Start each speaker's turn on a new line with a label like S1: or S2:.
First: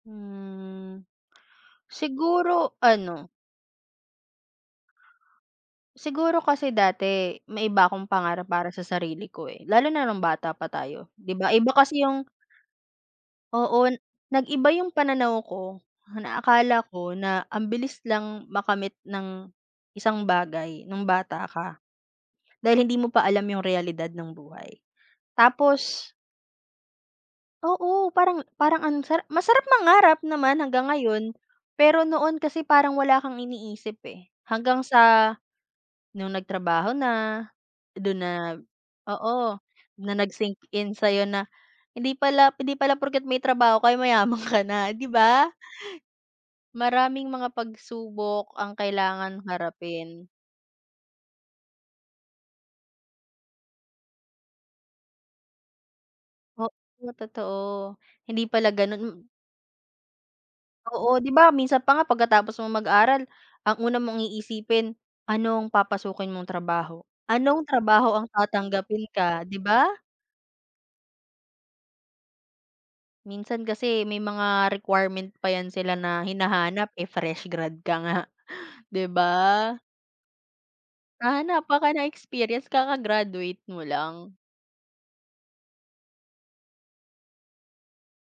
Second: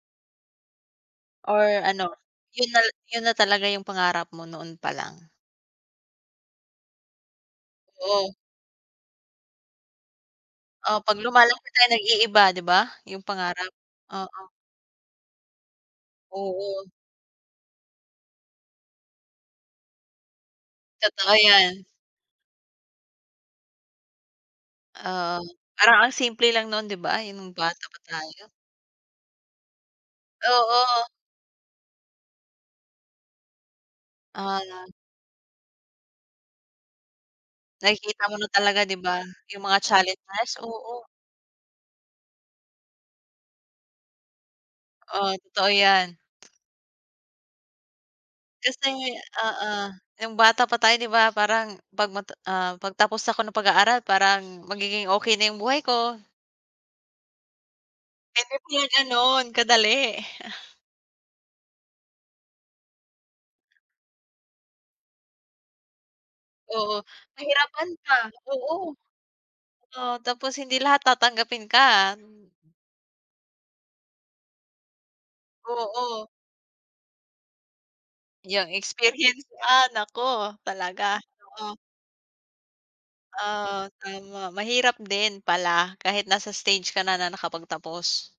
S1: Mm,
S2: Or ano, yun
S1: siguro
S2: na yun
S1: ano,
S2: na talaga yung pangarap mo noon pa lang?
S1: Siguro kasi dati, may iba akong
S2: O.
S1: pangarap para sa sarili ko eh lalo na nung bata pa
S2: O
S1: tayo,
S2: 'pag
S1: 'di ba iba
S2: lumalaki tayo
S1: kasi yung
S2: nag-iiba 'di ba, yung pangarap,
S1: Oo,
S2: oo.
S1: nag-iba yung pananaw ko, na akala
S2: Oo.
S1: ko na ambilis lang makamit ng isang bagay nung
S2: Totoo
S1: bata
S2: 'yan.
S1: ka, dahil hindi mo pa alam yung realidad ng buhay,
S2: Oo, parang ang
S1: tapos.
S2: simple lang noon 'di ba yung nung bata pa
S1: Oo parang
S2: tayo?
S1: parang ang sara masarap mangarap naman hanggang
S2: Oo.
S1: ngayon, pero noon kasi parang wala kang iniisip eh hanggang
S2: Akala.
S1: sa, nung nagtrabaho na, dun
S2: Nakikita mo na
S1: na,
S2: talaga 'di ba,
S1: oo,
S2: yung mga
S1: dun na nag
S2: challenges,
S1: sync in
S2: oo.
S1: sa'yo na hindi pala 'di pala porket may trabaho ka ay mayaman ka na 'di
S2: Oo,
S1: ba?
S2: totoo 'yan.
S1: Maraming mga pagsubok ang
S2: Kasi
S1: kailangang
S2: oo,
S1: harapin.
S2: nung bata pa tayo 'di ba parang 'pag mata ah, 'pag tapos ako ng pag-aaral parang magiging okey na yung buhay ko.
S1: Oo totoo, hindi
S2: Hindi
S1: pala
S2: pala
S1: ganun m
S2: ganun kadali.
S1: Oo 'di ba minsan pa nga pagkatapos mong mag-aral ang una mong iisipin, anong papasukin mong
S2: Oo,
S1: trabaho, anong
S2: pahirapan pa,
S1: trabaho ang
S2: oo.
S1: tatanggapin ka 'di ba?
S2: Oo, tapos hindi lahat tatanggapin ka.
S1: Minsan kasi may mga requirement pa 'yan sila na
S2: Oo.
S1: hinahanap eh, fresh grad ka nga,
S2: Yung
S1: 'di ba?
S2: experience ah, naku talaga,
S1: Hahanapan
S2: oo.
S1: ka ng experience kakagraduate mo
S2: Oo,
S1: lang.
S2: tama mahirap din pala kahit nasa stage ka na na nakapagtapos.